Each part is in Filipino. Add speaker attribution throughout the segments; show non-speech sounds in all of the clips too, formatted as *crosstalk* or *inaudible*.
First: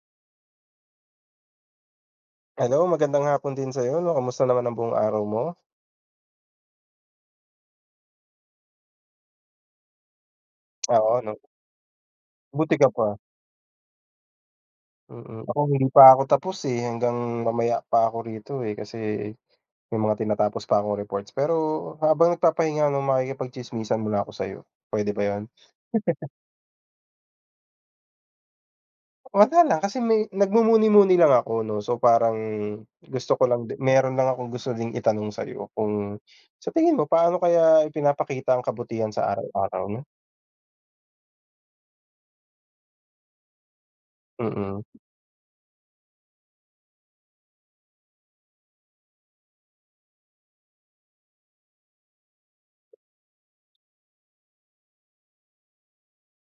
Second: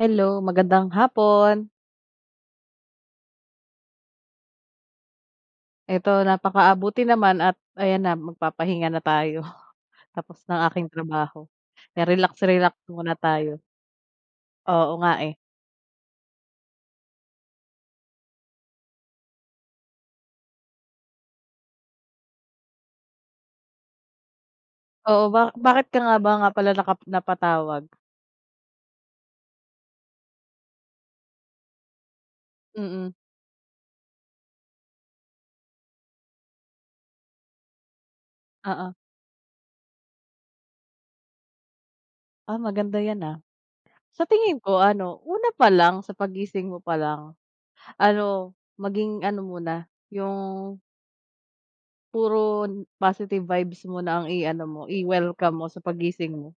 Speaker 1: Hello, magandang hapon!
Speaker 2: Hello, magandang hapon din sa'yo, kamusta naman ang buong araw mo?
Speaker 1: Eto, napaka ah, buti naman at ayan na magpapahinga na tayo. *chuckles* Tapos na aking
Speaker 2: Oo, 'no.
Speaker 1: trabaho, kaya relax-relax
Speaker 2: Buti ka
Speaker 1: muna
Speaker 2: pa.
Speaker 1: tayo. Oo nga, eh.
Speaker 2: Mm. Ako hindi pa ako tapos, eh, hanggang mamaya pa ako rito, eh, kasi may mga tinatapos pa akong reports. Pero habang nagpapahinga 'no, makikipag-tsismisan muna ako sa'yo, pwede ba
Speaker 1: Oo,
Speaker 2: yun?
Speaker 1: ba bakit ka nga
Speaker 2: *chuckles*
Speaker 1: ba, nga pala naka napatawag?
Speaker 2: Wala lang. Kasi may nagmumuni-muni lang ako 'no, so parang
Speaker 1: Mm.
Speaker 2: gusto ko lang di meron lang akong gusto ding itanong sa'yo. Kung sa tingin mo, paano kaya ipinapakita ang
Speaker 1: Oo.
Speaker 2: kabutihan sa araw-araw 'no?
Speaker 1: Ah, maganda 'yan, ah. Sa tingin ko
Speaker 2: Mm.
Speaker 1: ano, una pa lang, sa paggising mo pa lang ano, maging ano muna yung puro positive vibes muna ang i-ano mo, i-welcome mo sa paggising mo.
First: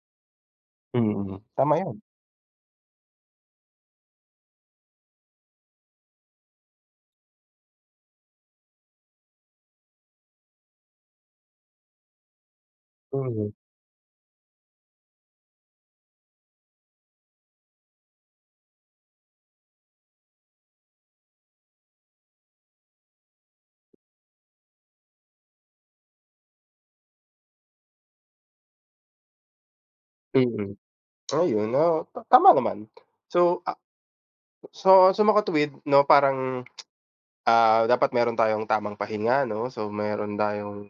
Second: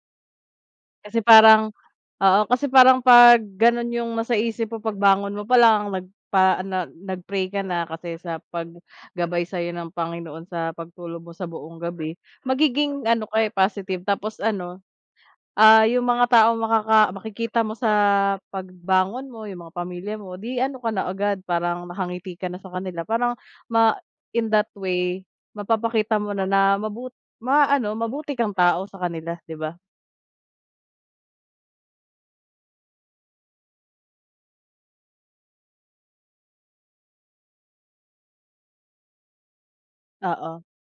Speaker 1: Kasi
Speaker 2: Mm,
Speaker 1: parang
Speaker 2: tama yun.
Speaker 1: oo, kasi parang 'pag gano'n yung nasa isip mo pagbangon mo pa lang, nagpa ah, nag nag-pray ka na kasi sa paggabay sa'yo ng Panginoon sa pagtulog mo sa buong gabi, magiging ano ka, eh,
Speaker 2: Mhm.
Speaker 1: positive. Tapos ano, ah, yung mga taong makaka makikita mo sa pagbangon mo, yung mga pamilya mo, 'di ano ka na agad, parang nakangiti ka na sa kanila para ma in that way mapapakita mo na na mabu ma-ano, mabuti kang tao sa kanila, 'di ba?
Speaker 2: Mm. Ayun. ah, tama naman. So, ah so so makatuwid 'no, parang, ah, dapat meron tayong tamang pahinga 'no. So, meron
Speaker 1: Oo.
Speaker 2: tayong,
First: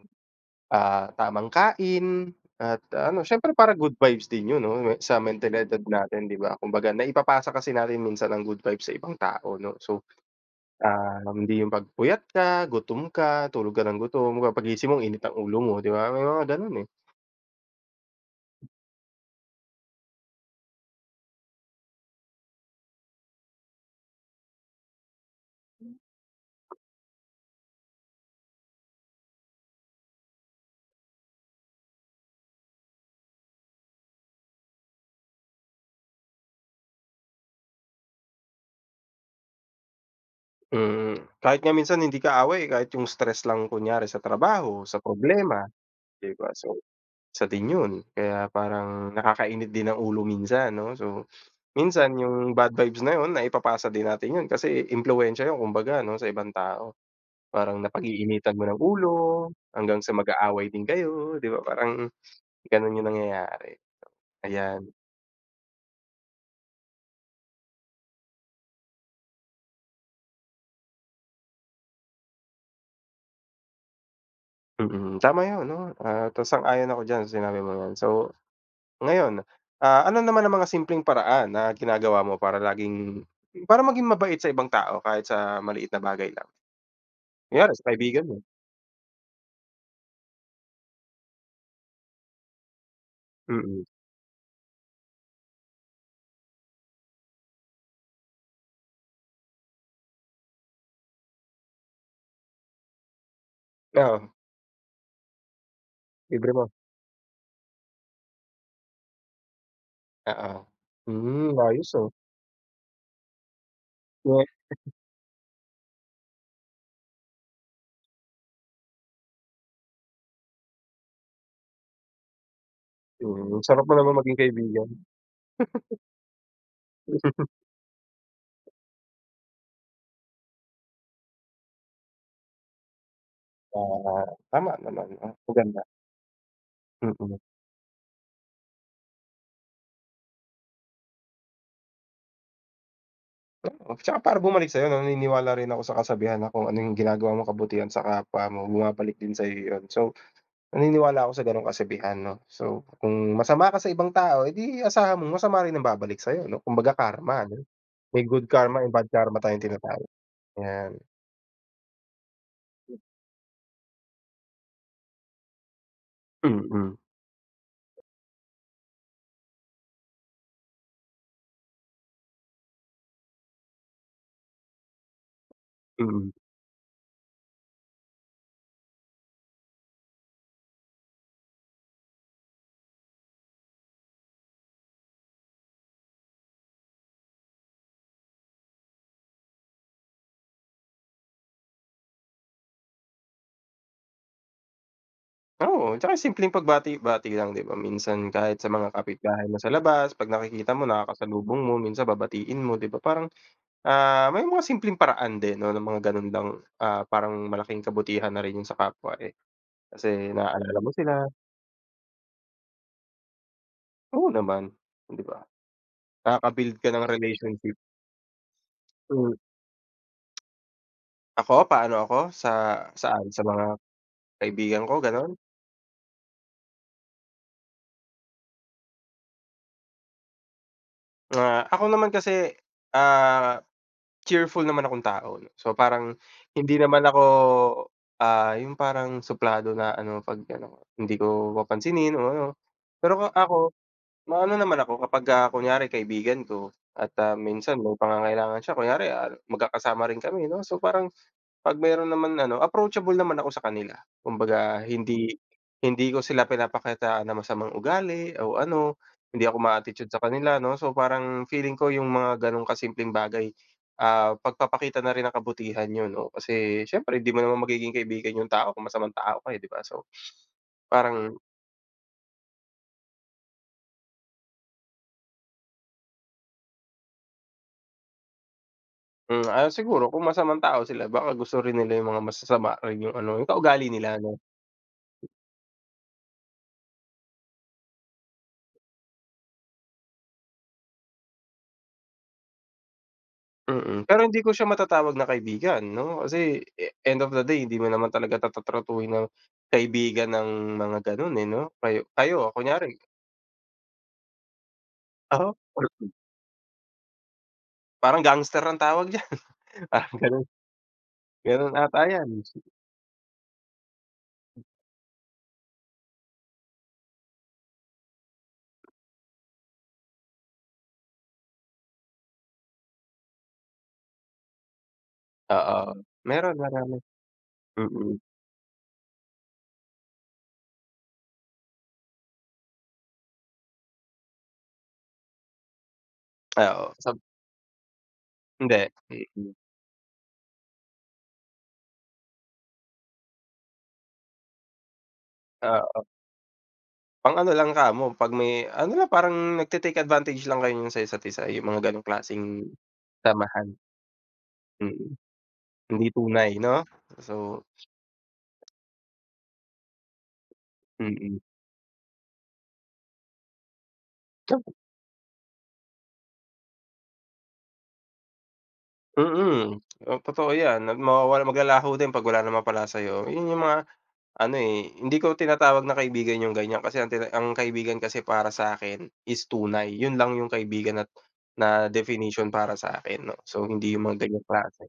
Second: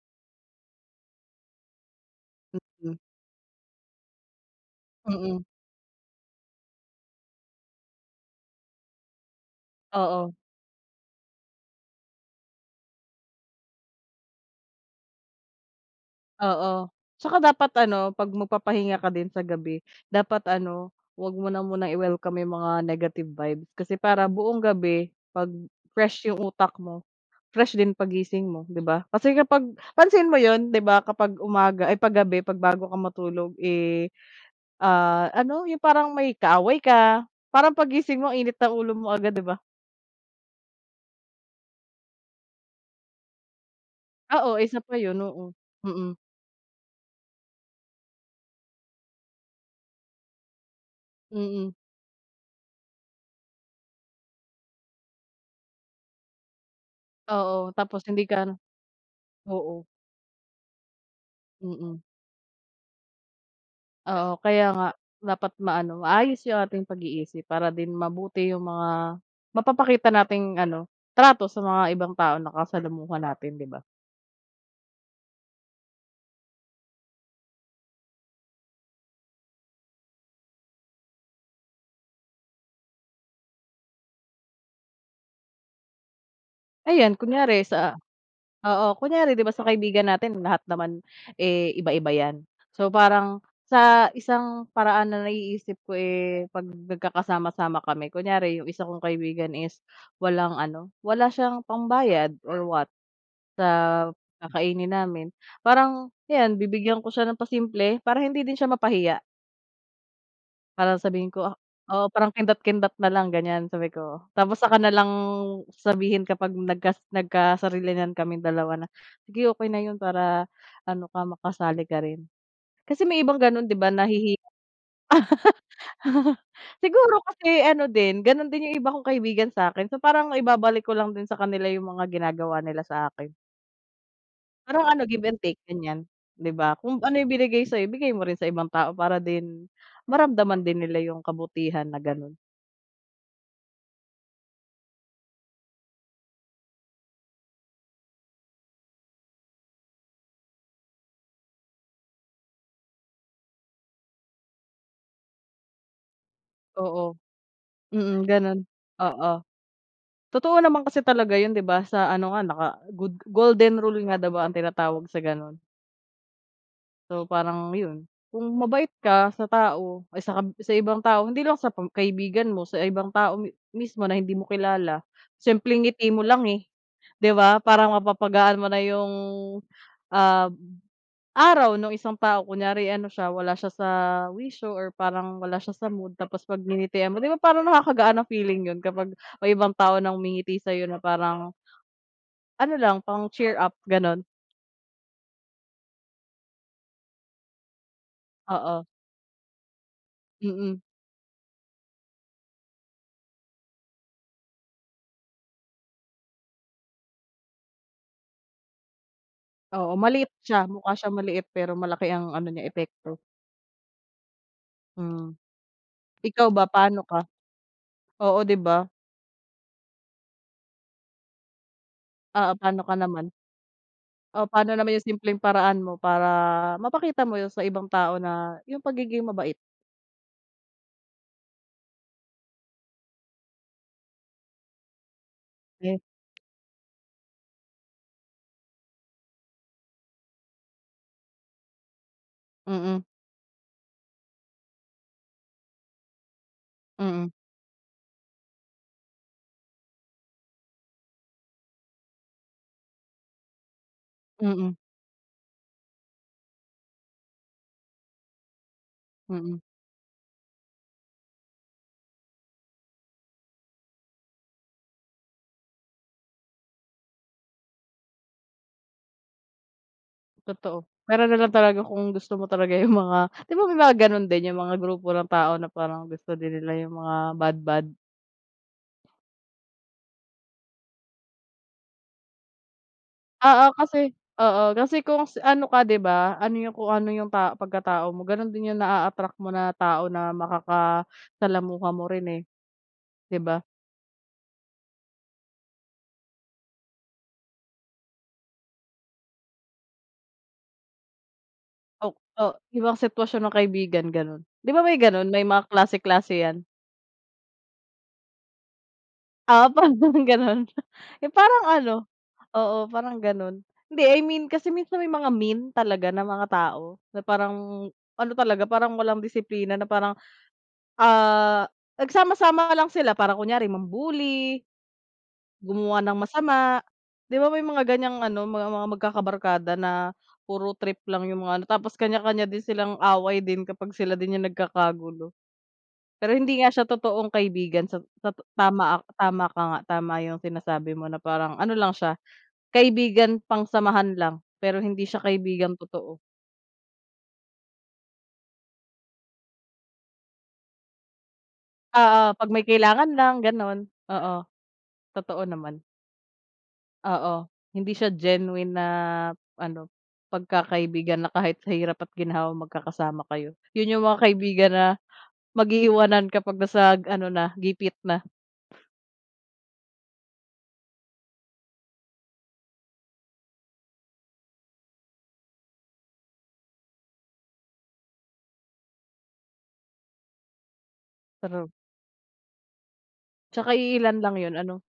Speaker 2: ah, tamang kain at
Speaker 1: Mm.
Speaker 2: ano siyempre parang good vibes din yun 'no, sa
Speaker 1: Mm.
Speaker 2: mentalidad natin, 'di ba? Kumbaga naipapasa kasi natin minsan ang good vibes sa ibang tao 'no. So,
Speaker 1: Oo.
Speaker 2: ah, hindi yung 'pag puyat ka, gutom ka, tulog ka ng gutom. 'Di ba paggising mo, init ang ulo mo, 'di ba? Oo, may mga ganun, eh.
Speaker 1: Oo, 'tsaka dapat ano, 'pag magpapahinga ka din sa gabi, dapat ano, huwag mo na munang i-welcome yung mga negative vibe. Kasi para buong gabi, 'pag fresh yung utak mo, fresh din paggising mo, 'di ba? Kasi kapag pansin mo 'yon, 'di ba? Kapag umaga, ay, 'pag gabi, 'pag bago ka matulog, eh, ah, ano, yung parang may kaaway ka, parang paggising mo, init ng ulo mo agad, 'di ba?
Speaker 2: Mm, kahit nga minsan hindi kaaway, eh, kahit yung stress lang kunyari sa
Speaker 1: Oo,
Speaker 2: trabaho,
Speaker 1: isa pa
Speaker 2: sa
Speaker 1: yun, oo.
Speaker 2: problema,
Speaker 1: Mm.
Speaker 2: 'di ba? So, isa din yun kaya parang nakakainit din ng ulo minsan 'no, so
Speaker 1: Mm.
Speaker 2: minsan yung bad vibes na 'yon, naipapasa din natin yun kasi impluwensiya 'yon kumbaga ano, sa ibang tao.
Speaker 1: Oo.
Speaker 2: Parang
Speaker 1: Tapos hindi ka ano,
Speaker 2: napag-iinitan mo ng ulo
Speaker 1: oo.
Speaker 2: hanggang sa mag-aaway din kayo 'di ba,
Speaker 1: Mm.
Speaker 2: parang ganun yung nangyayari,
Speaker 1: Oo, kaya nga.
Speaker 2: ayan.
Speaker 1: Dapat ma-ano, maayos yung ating pag-iisip para din mabuti yung mga mapapakita nating ano, trato sa mga ibang tao nakasalamuha natin, 'di ba?
Speaker 2: Mm. Tama yun, 'no, ah, tas sang-ayon ako diyan sa sinabi mong 'yan. So, ngayon, ah, ano naman ang mga simpleng paraan na ginagawa mo para laging, para maging mabait sa ibang tao kahit sa maliit na bagay lang?
Speaker 1: Ayan, kunyari
Speaker 2: Kunyare sa
Speaker 1: sa
Speaker 2: kaibigan mo?
Speaker 1: oo, kunyari 'di ba, sa kaibigan natin, lahat naman, eh, iba-iba 'yan. So, parang
Speaker 2: Mm.
Speaker 1: sa isang paraan na naiisip ko, eh, 'pag nagkakasama-sama kami kunyari yung isa kong kaibigan is walang ano, wala siyang pambayad or what, sa
Speaker 2: Oo.
Speaker 1: kakainin namin, parang
Speaker 2: Libre
Speaker 1: 'yan,
Speaker 2: mo.
Speaker 1: bibigyan ko siya ng pasimple, para hindi din siya mapahiya.
Speaker 2: Oo,
Speaker 1: Para sabihin ko,
Speaker 2: hmm,
Speaker 1: ah.
Speaker 2: ayos, ah.
Speaker 1: Oo, parang kindat-kindat na lang ganyan sabi ko.
Speaker 2: Ngek.
Speaker 1: Tapos saka na
Speaker 2: *chuckles*
Speaker 1: lang sabihin kapag nagka nagkasarilinan kaming dalawa na, "Sige, okey na 'yon para ano ka, makasali ka rin." Kasi may ibang
Speaker 2: Mm,
Speaker 1: gano'n, 'di
Speaker 2: sarap
Speaker 1: ba?
Speaker 2: mo na naman maging
Speaker 1: Nahihiya
Speaker 2: kaibigan. *chuckles*
Speaker 1: *laughs* siguro
Speaker 2: *chuckles*
Speaker 1: kasi ano din, ganun din yung iba kong kaibigan sa akin. So, parang ibabalik ko lang din sa kanila yung mga ginagawa nila sa akin.
Speaker 2: Tama, tama
Speaker 1: Parang ano,
Speaker 2: naman.
Speaker 1: give
Speaker 2: Ah,
Speaker 1: and take,
Speaker 2: maganda.
Speaker 1: ganyan. 'Di ba kung ano
Speaker 2: Mm.
Speaker 1: ibinigay sa'yo, ibigay mo rin sa ibang tao para din maramdaman din nila yung kabutihan na ganun.
Speaker 2: Tsaka para bumalik sa'yo 'no? Naniniwala rin ako sa kasabihan na, kung ano yung ginagawa mo kabutihan sa kapwa mo, bumabalik din sa'yo yun. So, naniniwala ako sa gano'ng kasabihan 'no. So, kung masama ka sa ibang tao, edi asahan mong masama rin ang babalik sa'yo, 'no? Kumbaga
Speaker 1: Oo.
Speaker 2: karma ano, may
Speaker 1: Mm,
Speaker 2: good
Speaker 1: ganun.
Speaker 2: karma, may bad karma
Speaker 1: Oo,
Speaker 2: tayong tinatawag.
Speaker 1: totoo naman kasi
Speaker 2: 'Yan.
Speaker 1: talaga yun, 'di ba? Sa ano nga, naka good golden rule nga ba ang tinatawag sa ganun?
Speaker 2: Mm.
Speaker 1: So, parang 'yon. Kung mabait ka sa tao, ah, sa kab sa ibang tao, hindi lang sa pam kaibigan mo, sa ibang tao mi mismo na hindi mo kilala, simpleng ngiti mo
Speaker 2: Hmm.
Speaker 1: lang, eh, 'di ba, parang mapapagaan mo na yung, ah, araw nung isang tao. Kunyari ano siya, wala siya sa wisyo or parang wala siya sa mood tapos 'pag nginitian mo, 'di ba parang nakakagaan ng feeling 'yon kapag may ibang tao na ngumingiti sa'yo na parang ano lang, pang-cheer up, gano'n.
Speaker 2: Oo, 'tsaka simpleng pagbati-bati lang, 'di ba? Minsan kahit sa
Speaker 1: Oo.
Speaker 2: mga kapitbahay mo sa labas, 'pag nakikita
Speaker 1: Mm.
Speaker 2: mo, nakakasalubong mo, minsan babatiin mo, 'di ba? Parang, ah, may mga simpleng paraan din 'no, ng mga ganun lang, ah, parang malaking kabutihan na rin yun sa kapwa, eh,
Speaker 1: Oo, maliit
Speaker 2: kasi
Speaker 1: siya.
Speaker 2: naalala mo
Speaker 1: Mukha siyang
Speaker 2: sila.
Speaker 1: maliit pero malaki ang ano niya, epekto.
Speaker 2: Oo naman, o 'di
Speaker 1: Mm.
Speaker 2: ba?
Speaker 1: Ikaw ba,
Speaker 2: Nakaka-build ka
Speaker 1: paano
Speaker 2: ng
Speaker 1: ka?
Speaker 2: relationship.
Speaker 1: Oo, 'di ba?
Speaker 2: Hmm. Ako, paano ako? Sa
Speaker 1: Oo, paano ka
Speaker 2: saan?
Speaker 1: naman?
Speaker 2: Sa mga
Speaker 1: O pa'no
Speaker 2: kaibigan
Speaker 1: naman
Speaker 2: ko,
Speaker 1: yung
Speaker 2: gano'n?
Speaker 1: simpleng paraan mo, para mapakita mo yung sa ibang tao na yung pagiging mabait?
Speaker 2: Ah, ako naman kasi, ah, cheerful naman akong tao 'no. So,
Speaker 1: 'Ge.
Speaker 2: parang hindi naman ako, ah, yung parang suplado na ano, 'pag ano hindi ko papansinin o ano.
Speaker 1: Mm.
Speaker 2: Pero o ako, maano naman ako kapagka kunyari kaibigan ko at,
Speaker 1: Mm.
Speaker 2: ah, minsan may pangangailangan siya, kunyari, ah, magkakasama rin kami 'no, so parang 'pag meron naman ano, approachable naman ako sa kanila.
Speaker 1: Mm.
Speaker 2: Kumbaga, hindi hindi ko sila pinapakitaan ng masamang ugali o ano, hindi ako
Speaker 1: Mm.
Speaker 2: ma-attitude sa kanila 'no, so parang feeling ko, yung mga gano'ng kasimpleng bagay, ah, pagpapakita na rin ng kabutihan yun, oo. Kasi siyempre, hindi mo naman magiging kaibigan yung tao, kung masamang tao ka, eh, 'di ba? So,
Speaker 1: Totoo. Puwera
Speaker 2: parang
Speaker 1: na lang talaga kung gusto mo talaga yung mga, 'di ba may mga ganun din? Yung mga grupo ng tao na parang gusto din nila yung mga bad bad.
Speaker 2: Hmm, ah, siguro kung masamang tao sila, baka gusto rin nila yung mga masasama or yung ano,
Speaker 1: Oo,
Speaker 2: kaugali
Speaker 1: kasi
Speaker 2: nila 'no?
Speaker 1: oo, kasi kung s ano ka, 'di ba? Ano yung kung ano yung pa pagkatao mo, ganun din yung na-attract mo na tao na makakasalamuha mo rin, eh, 'di ba?
Speaker 2: Mm. Pero hindi ko siya matatawag na kaibigan, 'no. Kasi e end of the day, hindi mo naman talaga ta ta-tratuhin ng kaibigan ng mga ganun, eh, 'no. Kayo
Speaker 1: O o
Speaker 2: kayo kunyari
Speaker 1: ibang sitwasyon ng kaibigan, ganun. 'Di ba, may ganun? May
Speaker 2: Ako,
Speaker 1: mga
Speaker 2: part din.
Speaker 1: klase-klase 'yan.
Speaker 2: Parang gangster ang tawag diyan,
Speaker 1: Ah,
Speaker 2: *chuckles*
Speaker 1: parang
Speaker 2: parang ganun.
Speaker 1: ganun, yung parang
Speaker 2: Ganun
Speaker 1: ano
Speaker 2: ata 'yan.
Speaker 1: oo, parang ganun. Hindi, I mean kasi minsan may mga mean talaga na mga tao. Na parang ano talaga, parang walang disiplina na parang, ah, nagsama-sama lang sila para kunyari mam-bully
Speaker 2: Oo.
Speaker 1: gumawa ng
Speaker 2: Meron,
Speaker 1: masama,
Speaker 2: marami.
Speaker 1: 'di ba may mga ganyang
Speaker 2: Mm.
Speaker 1: ano, ma mga magkakabarkada na puro trip lang yung mga ano, tapos kanya-kanya din silang away din kapag sila din yung nagkakagulo. Pero hindi nga
Speaker 2: Ah,
Speaker 1: siya
Speaker 2: oo. Sab
Speaker 1: totoong kaibigan sa ta
Speaker 2: Hindi,
Speaker 1: tama ako,
Speaker 2: fake
Speaker 1: tama
Speaker 2: 'no.
Speaker 1: ka nga, tama yung sinasabi mo na parang ano lang siya, kaibigan pangsamahan lang, pero hindi siya kaibigan
Speaker 2: Ah, oo.
Speaker 1: totoo.
Speaker 2: Pang ano lang kamo, 'pag may ano lang, parang nagte-take advantage lang kayo niyan sa isa't isa, yung mga gano'ng
Speaker 1: Oo, 'pag may
Speaker 2: klaseng
Speaker 1: kailangan
Speaker 2: samahan. Mm. Hindi
Speaker 1: lang,
Speaker 2: tunay, 'no. So
Speaker 1: gano'n. Oo,
Speaker 2: Mm.
Speaker 1: totoo naman.
Speaker 2: Hindi tunay, 'no?
Speaker 1: Oo.
Speaker 2: So
Speaker 1: Hindi siya genuine na ano, pagkakaibigan na
Speaker 2: Mm.
Speaker 1: kahit sa hirap at ginhawa magkakasama kayo. Yun yung mga
Speaker 2: Tama.
Speaker 1: kaibigan na mag-iiwanan, kapag nasa ano na, gipit na.
Speaker 2: Mm. O, totoo 'yan at mawawala, maglalaho din 'pag wala na mapala sa'yo, yung mga ano, eh, hindi ko tinatawag na kaibigan yung ganyan kasi ang tina ang kaibigan kasi para sa akin, is tunay, yun lang yung kaibigan na na
Speaker 1: True.
Speaker 2: definition para sa akin, 'no. So,
Speaker 1: Tsaka
Speaker 2: hindi yung
Speaker 1: iilan
Speaker 2: mga
Speaker 1: lang
Speaker 2: ganyang
Speaker 1: yun, ano?
Speaker 2: klase.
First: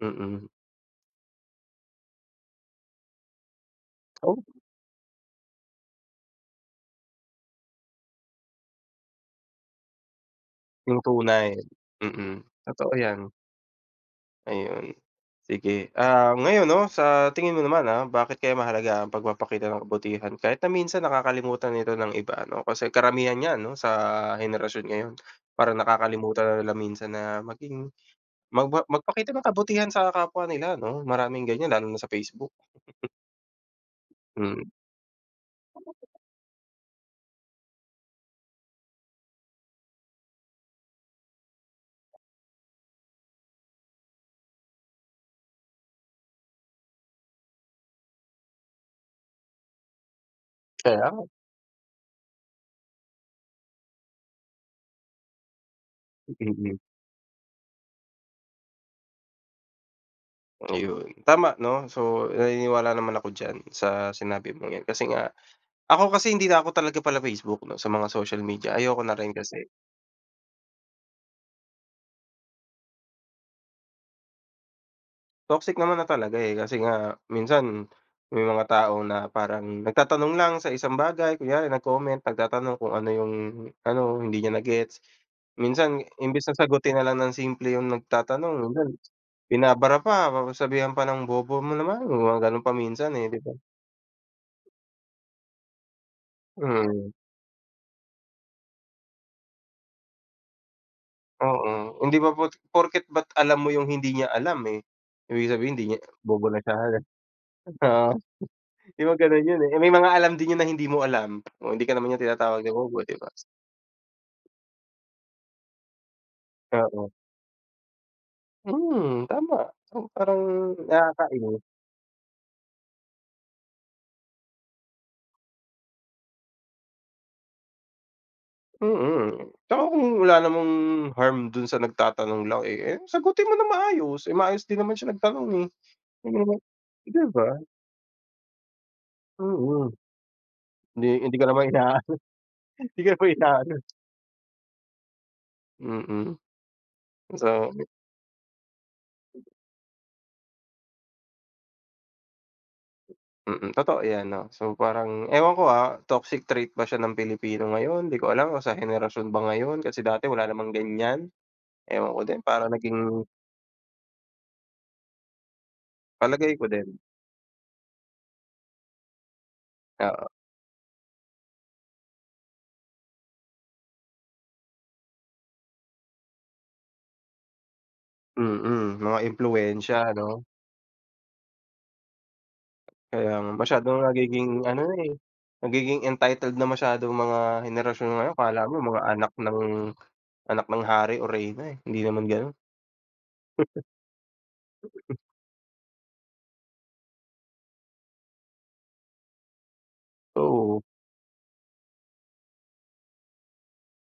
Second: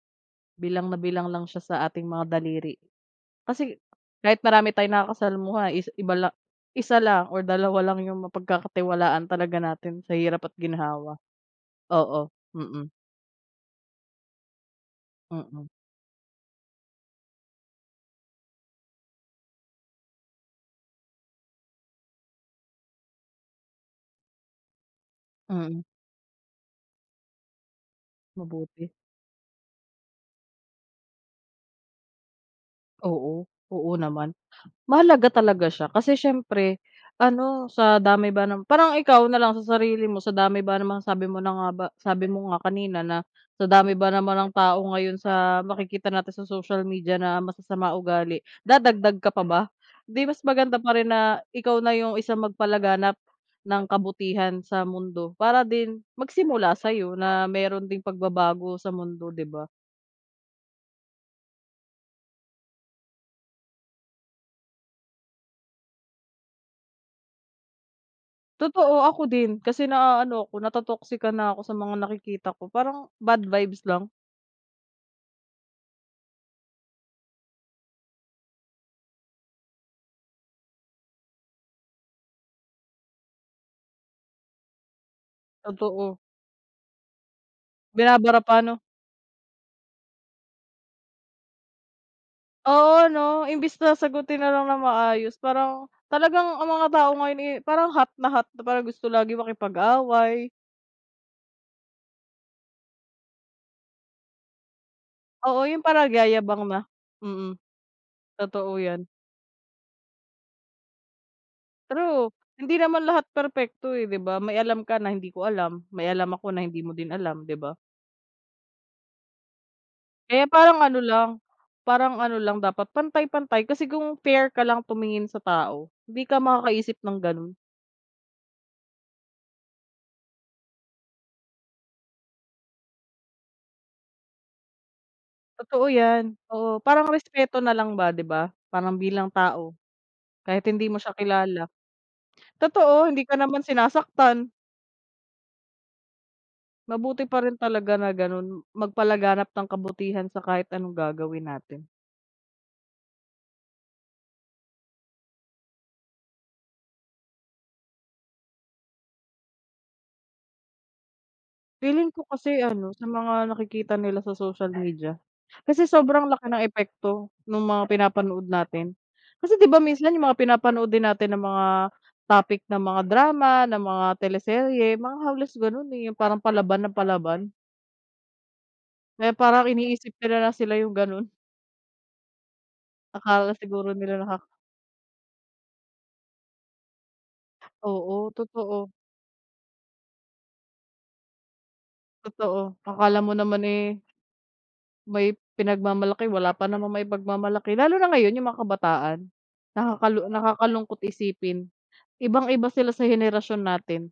Speaker 2: Mm.
Speaker 1: Bilang na bilang lang siya sa ating mga daliri. Kasi,
Speaker 2: Oh.
Speaker 1: kahit marami tayong nakakasalamuha is iba lang, isa lang or dalawa lang yung mapagkakatiwalaan talaga natin sa hirap at
Speaker 2: Yung
Speaker 1: ginhawa.
Speaker 2: tunay,
Speaker 1: Oo,
Speaker 2: mm.
Speaker 1: mm.
Speaker 2: Totoo 'yan. Ayun.
Speaker 1: Mm.
Speaker 2: Sige, ah, ngayon 'no, sa tingin mo naman, ah, bakit kaya mahalaga ang pagpapakita ng kabutihan, kahit na minsan nakakalimutan ito ng iba, 'no. Kasi karamihan niyan ano, sa henerasyon ngayon, parang
Speaker 1: Mm.
Speaker 2: nakakalimutan na nila minsan na maging magba
Speaker 1: Mabuti.
Speaker 2: magpakita ng kabutihan sa kapwa nila 'no. Maraming ganyan lalo na sa facebook. *chuckles*
Speaker 1: Oo, oo naman.
Speaker 2: Mm.
Speaker 1: Mahalaga talaga siya kasi siyempre ano, sa dami ba ng parang ikaw na lang sa sarili mo sa dami ba naman sabi mo na nga ba sabi mo nga kanina, na sa dami ba naman ng tao ngayon sa makikita natin sa social media na masasama ugali, dadagdag ka pa ba? 'Di mas maganda pa rin
Speaker 2: Sayaw.
Speaker 1: na ikaw na yung isang magpalaganap ng kabutihan sa mundo, para din magsimula
Speaker 2: Mhm.
Speaker 1: sa'yo na meron ding pagbabago sa mundo, 'di ba?
Speaker 2: Ayun, tama 'no. So, naniniwala naman ako diyan sa sinabi mong 'yan. Kasi nga, ako kasi, hindi na ako talaga pala-facebook 'no, sa mga social media,
Speaker 1: Totoo,
Speaker 2: ayoko na
Speaker 1: ako
Speaker 2: rin
Speaker 1: din
Speaker 2: kasi.
Speaker 1: kasi naaano ako, nato-toxican na ako sa mga nakikita ko, parang bad vibes lang.
Speaker 2: Toxic naman na talaga, eh. Kasi nga, minsan may mga tao na parang nagtatanong lang sa isang bagay, kunyari nag-comment, nagtatanong kung ano yung ano, hindi niya na-gets, minsan
Speaker 1: Totoo.
Speaker 2: imbes na sagutin na lang ng simple yung
Speaker 1: Binabara
Speaker 2: nagtatanong,
Speaker 1: pa ano?
Speaker 2: minsan binabara pa tapos sasabihan pa ng, "Bobo mo naman." Yung mga ganun pa minsan,
Speaker 1: Oo,
Speaker 2: eh, 'di
Speaker 1: 'no,
Speaker 2: ba?
Speaker 1: imbes na sagutin na lang ng maayos, parang talagang ang mga
Speaker 2: Mm.
Speaker 1: tao ngayon, eh, parang hot na hot, na parang gusto lagi makipag-away.
Speaker 2: Oo. Hindi ba pot porket ba't alam mo yung hindi niya alam, eh, ibig
Speaker 1: Oo,
Speaker 2: sabihin
Speaker 1: yun
Speaker 2: hindi niya
Speaker 1: pala
Speaker 2: bobo na
Speaker 1: nagyayabang
Speaker 2: siya.
Speaker 1: na. Mm,
Speaker 2: Oo,
Speaker 1: totoo
Speaker 2: 'di
Speaker 1: 'yan.
Speaker 2: ba ganun yun, eh. May mga alam din yun na hindi mo alam. Oo, hindi ka naman niya
Speaker 1: True,
Speaker 2: tinatawag na
Speaker 1: hindi naman
Speaker 2: bobo, 'di
Speaker 1: lahat
Speaker 2: ba?
Speaker 1: perpekto, eh, 'di ba? May alam ka na hindi ko alam, may alam ako na hindi mo
Speaker 2: Oo.
Speaker 1: din alam, 'di ba?
Speaker 2: Hmm, tama! So, parang
Speaker 1: Kaya parang ano lang
Speaker 2: nakakainis.
Speaker 1: parang ano lang, dapat pantay-pantay kasi kung fair ka lang tumingin sa tao, hindi ka makakaisip ng ganun.
Speaker 2: Mm. 'Tsaka kung wala namang harm dun sa nagtatanong lang, eh, eh, sagutin mo ng maayos. Eh, maayos din naman siya nagtanong, eh,
Speaker 1: Totoo 'yan.
Speaker 2: mm,
Speaker 1: Oo, parang
Speaker 2: 'di ba?
Speaker 1: respeto na lang ba, 'di ba, parang bilang tao.
Speaker 2: Mm.
Speaker 1: Kahit hindi mo
Speaker 2: Hindi
Speaker 1: siya
Speaker 2: hindi ka naman
Speaker 1: kilala.
Speaker 2: ina-ano, hindi ka
Speaker 1: Totoo, hindi
Speaker 2: naman
Speaker 1: ka naman
Speaker 2: ina-ano.
Speaker 1: sinasaktan.
Speaker 2: Mm.
Speaker 1: Mabuti pa rin
Speaker 2: So
Speaker 1: talaga na ganun, magpalaganap ng kabutihan sa kahit anong gagawin natin.
Speaker 2: Mm. Totoo 'yan 'no, so parang ewan ko, ah, toxic trait ba siya ng Pilipino ngayon? 'Di ko alam kung sa henerasyon ba ngayon? Kasi dati wala namang ganyan, ewan
Speaker 1: Feeling
Speaker 2: ko
Speaker 1: ko
Speaker 2: din
Speaker 1: kasi
Speaker 2: parang
Speaker 1: ano, sa
Speaker 2: naging
Speaker 1: mga nakikita nila sa social media. Kasi sobrang laki
Speaker 2: Palagay
Speaker 1: ng
Speaker 2: ko din.
Speaker 1: epekto nung mga pinapanood natin. Kasi 'di ba, minsan
Speaker 2: Oo.
Speaker 1: yung mga pinapanood din natin na mga topic na mga drama, ng mga teleserye, mga halos ganun, eh, yung parang palaban na palaban.
Speaker 2: Mm. Mga
Speaker 1: Kaya parang
Speaker 2: impluwensya,
Speaker 1: iniisip nila
Speaker 2: ano?
Speaker 1: na sila yung ganun.
Speaker 2: Kaya nga.
Speaker 1: Akala siguro
Speaker 2: Masyadong
Speaker 1: nila naka
Speaker 2: nagiging ano na, eh, nagiging entitled na masyado'ng mga henerasyon
Speaker 1: Oo,
Speaker 2: ngayon, 'kala mo
Speaker 1: totoo.
Speaker 2: mga anak ng anak ng hari o reyna, eh. Hindi naman ganun.
Speaker 1: Totoo. Akala mo naman,
Speaker 2: *chuckles*
Speaker 1: eh
Speaker 2: *chuckles*
Speaker 1: may pinagmamalaki. Wala pa namang maipagmamalaki. Lalo na ngayon, yung mga kabataan nakakalu
Speaker 2: Oo.
Speaker 1: nakakalungkot isipin. Ibang-iba sila sa henerasyon natin.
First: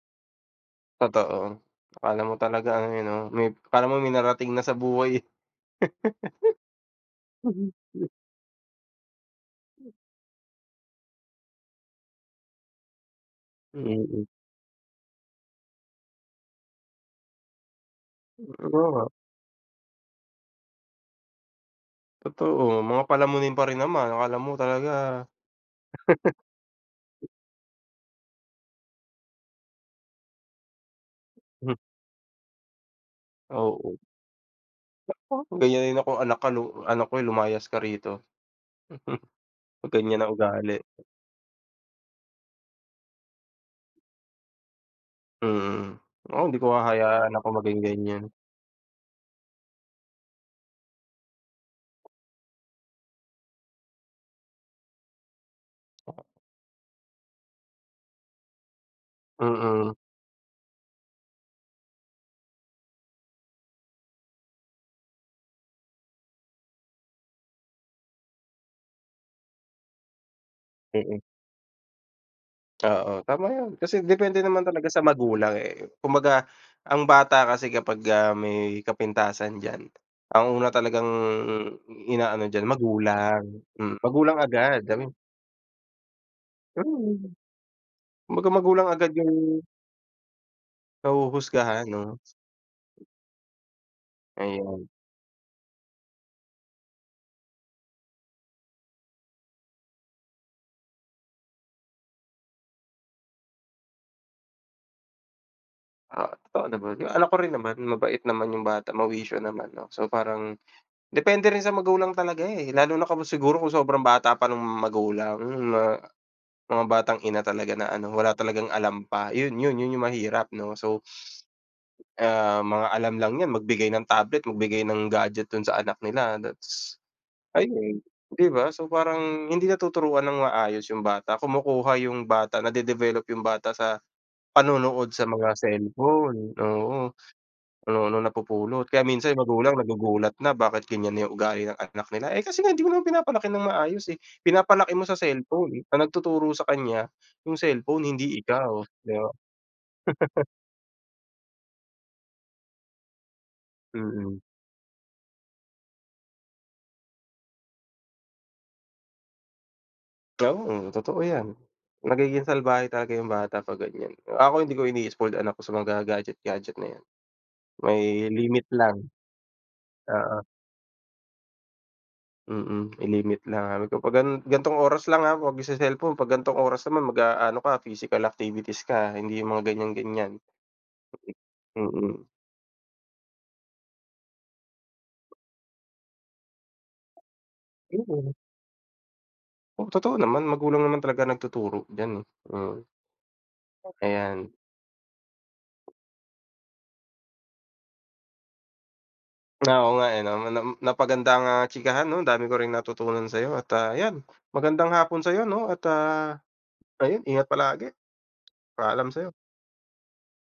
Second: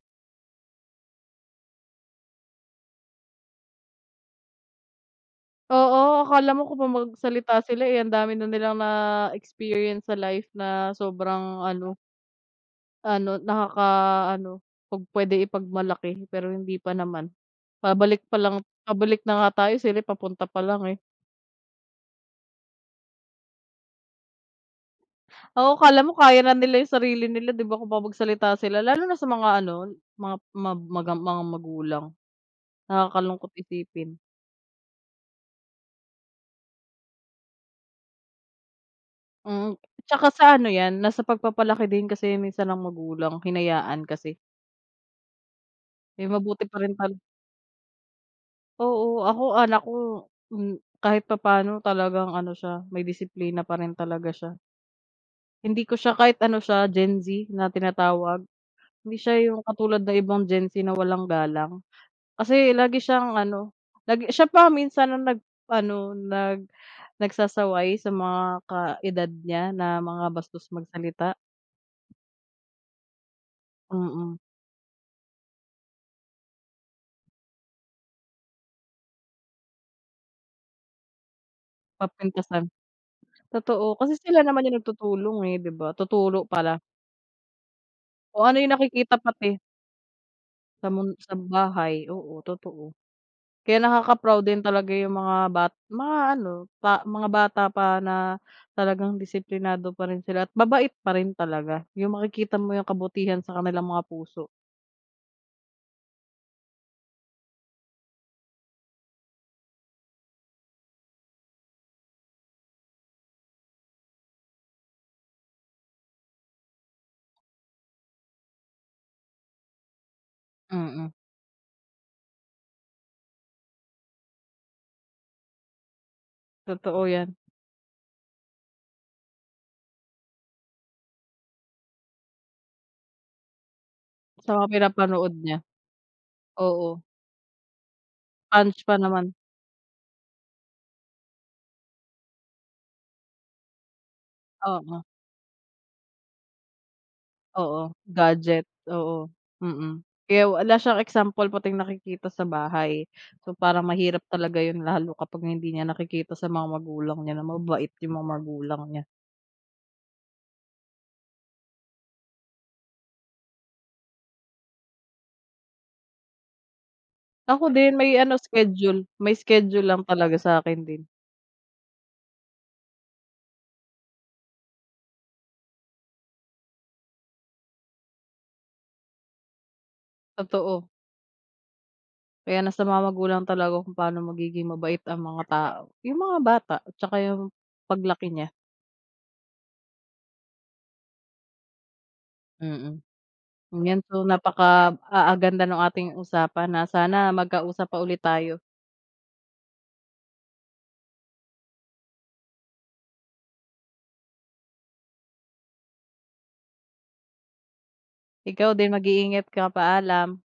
Speaker 2: Totoo. Akala mo talagang 'yon, eh, may parang may narating na sa buhay, eh.
Speaker 1: Oo, akala mo kung 'pag magsalita sila, eh,
Speaker 2: *chuckles*
Speaker 1: ang dami na nilang na-experience sa life na sobrang ano ano,
Speaker 2: Mm.
Speaker 1: nakaka-ano 'pag pwede ipagmalaki pero hindi pa naman. Pabalik pa lang,
Speaker 2: Oo nga.
Speaker 1: pabalik na nga tayo, eh, sila'y papunta pa lang, eh.
Speaker 2: Totoo. Mga palamunin pa rin naman, akala mo talaga.
Speaker 1: Oo, 'kala mo kaya na nila yung sarili nila, 'di ba, kung magsalita sila. Lalo na sa mga ano, mga ma maga mga
Speaker 2: Hmm.
Speaker 1: magulang. Nakakalungkot
Speaker 2: Oo.
Speaker 1: isipin.
Speaker 2: Naku, kung ganyan din akong anak ka lu anak ko yun lumayas ka rito. *chuckles*
Speaker 1: Mm,
Speaker 2: 'Pag ganyan
Speaker 1: tsaka
Speaker 2: ang
Speaker 1: sa ano
Speaker 2: ugali.
Speaker 1: 'yan, nasa pagpapalaki din kasi 'yan minsan ng magulang, hinayaan kasi.
Speaker 2: Mm.
Speaker 1: Eh,
Speaker 2: Naku, hindi
Speaker 1: mabuti
Speaker 2: ko
Speaker 1: pa rin pala.
Speaker 2: hahayaan anak ko maging ganyan.
Speaker 1: Oo, ako anak ko, um, kahit papaano talagang ano siya, may disiplina pa rin talaga siya. Hindi ko siya kahit ano siya, Gen-Z na tinatawag, hindi siya yung
Speaker 2: Mm.
Speaker 1: katulad ng ibang Gen-Z na walang galang. Kasi lagi siyang ano, lagi siya pa ang minsan nag ano, nag nagsasaway sa mga kaedad niya na mga bastos
Speaker 2: Mm.
Speaker 1: magsalita.
Speaker 2: Oo, tama 'yan. Kasi
Speaker 1: Mm.
Speaker 2: depende naman talaga sa magulang, eh. Kumbaga ang bata kasi kapag, ah, may kapintasan diyan, ang una talagang ina-ano diyan,
Speaker 1: Mapintasan.
Speaker 2: magulang.
Speaker 1: Totoo,
Speaker 2: Hmm,
Speaker 1: kasi
Speaker 2: magulang
Speaker 1: sila naman
Speaker 2: agad.
Speaker 1: yung nagtutulong, eh, 'di ba? Tuturo pala.
Speaker 2: Hmm!
Speaker 1: O,
Speaker 2: Kumbaga
Speaker 1: ano yung
Speaker 2: magulang agad
Speaker 1: nakikita
Speaker 2: yung
Speaker 1: pati. Sa mun sa
Speaker 2: Nahuhusgahan
Speaker 1: bahay,
Speaker 2: 'no?
Speaker 1: oo, totoo. Kaya nakaka-proud din
Speaker 2: Ayan.
Speaker 1: talaga yung mga bat mga ano, pa mga bata pa na talagang disiplinado pa rin sila at mabait pa rin talaga, yung makikita mo yung kabutihan sa kanilang mga puso.
Speaker 2: Oo, totoo naman. Yung anak ko rin naman, mabait naman yung bata, mawisyo naman, 'no. So, parang depende rin sa magulang talaga, eh. Lalo na kung siguro, kung sobrang bata pa nung magulang na mga batang ina talaga na ano, wala talagang alam pa. Yun yun yun yung mahirap 'no. So
Speaker 1: Mm.
Speaker 2: ah, mga alam lang n'yan, magbigay ng tablet, magbigay ng gadget dun sa anak nila, that's
Speaker 1: Totoo 'yan.
Speaker 2: ayun, 'di ba? So, parang hindi natuturuan ng maayos yung bata, kumukuha yung bata, nade-develop yung bata sa
Speaker 1: Sa mga
Speaker 2: panonood sa
Speaker 1: pinapanood
Speaker 2: mga
Speaker 1: niya,
Speaker 2: cellphone,
Speaker 1: oo.
Speaker 2: oo, kung ano-anong
Speaker 1: College
Speaker 2: napupulot.
Speaker 1: pa
Speaker 2: Kaya minsan,
Speaker 1: naman.
Speaker 2: yung magulang, nagugulat na bakit ganyan na ugali ng anak nila. Eh, kasi nga, hindi mo naman pinapalaki ng maayos, eh. Pinapalaki
Speaker 1: Oo.
Speaker 2: mo sa cellphone, ang nagtuturo sa kanya, yung
Speaker 1: Oo,
Speaker 2: cellphone, hindi
Speaker 1: gadget.
Speaker 2: ikaw. 'Di
Speaker 1: Oo,
Speaker 2: ba?
Speaker 1: mm,
Speaker 2: *chuckles*
Speaker 1: kaya wala siyang example, pati yung nakikita sa bahay. So, parang mahirap
Speaker 2: Mm.
Speaker 1: talaga 'yon lalo, kapag hindi niya nakikita sa mga magulang niya, na mabait yung mga magulang niya.
Speaker 2: Tama, totoo 'yan. Magiging salbahe talaga yung bata 'pag ganyan. Kung ako, hindi ko ini-spoiled anak ko sa mga gadget-gadget na 'yan,
Speaker 1: Ako din
Speaker 2: may
Speaker 1: may ano,
Speaker 2: limit lang.
Speaker 1: schedule. May schedule lang talaga
Speaker 2: Oo.
Speaker 1: sa akin, din.
Speaker 2: Mm. May limit na ano to, 'pag ano, "Gantong oras lang, ha, 'wag magce-cellphone. 'Pag gan'tong oras naman, mag-aano ka, physical activities ka, ha, hindi yung mga ganyan-ganyan."
Speaker 1: Totoo.
Speaker 2: Hmm, mm.
Speaker 1: Kaya nasa mga magulang talaga kung paano magiging mabait ang mga tao, yung mga bata, tsaka yung
Speaker 2: Mm.
Speaker 1: paglaki niya.
Speaker 2: Oo. Totoo naman, magulang naman talaga nagtuturo diyan, eh. Mm.
Speaker 1: Mm. 'Yan. So,
Speaker 2: Ayan.
Speaker 1: napaka ah, ganda ng ating usapan na sana magkausap pa ulit tayo.
Speaker 2: Ah, oo nga, eh, 'no, Nam napakaganda ang, ah, chikahan 'no, dami ko ring natutunan sa'yo at, ah, 'yan, magandang hapon sa'yo 'no, at, ah, ayun, ingat palagi.
Speaker 1: Ikaw din,
Speaker 2: Paalam sa'yo.
Speaker 1: mag-iingat ka, paalam!